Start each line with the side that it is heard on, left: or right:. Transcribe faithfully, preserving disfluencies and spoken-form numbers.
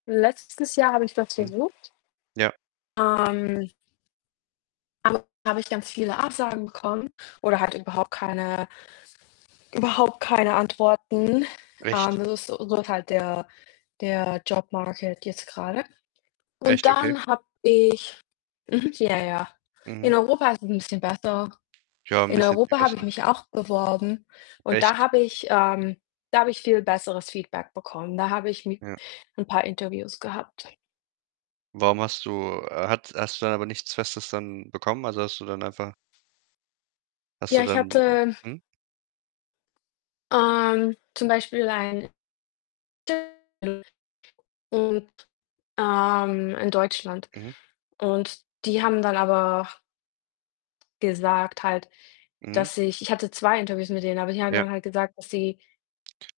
left: Letztes Jahr habe ich das
right: Mhm.
left: versucht.
right: Ja.
left: Ähm aber da habe ich ganz viele Absagen bekommen oder halt überhaupt keine überhaupt keine Antworten. Ähm,
right: Echt?
left: das ist so halt der der Job Market jetzt grade und
right: Echt? Okay.
left: dann habe ich mhm, ja, ja. In
right: Mhm.
left: Europa ist es 'n bisschen besser.
right: Ja, 'n
left: In
right: bisschen viel
left: Europa habe ich
right: besser.
left: mich auch beworben und da
right: Echt?
left: habe ich, ähm da habe ich viel besseres Feedback bekommen. Da habe ich mi
right: Ja.
left: 'n paar Interviews gehabt.
right: Warum hast du äh, hat hast du dann aber nichts Festes dann bekommen? Also, hast du dann einfach Hast du
left: Ja, ich
right: dann
left: hatte
right: [unintelligible]
left: ähm, zum Beispiel ein [unintelligible] und, ähm, in Deutschland
right: Mhm.
left: und die haben dann aber gesagt halt,
right: Mhm.
left: dass ich ich hatte zwei Interviews mit denen, aber die haben
right: Ja.
left: dann halt gesagt, dass sie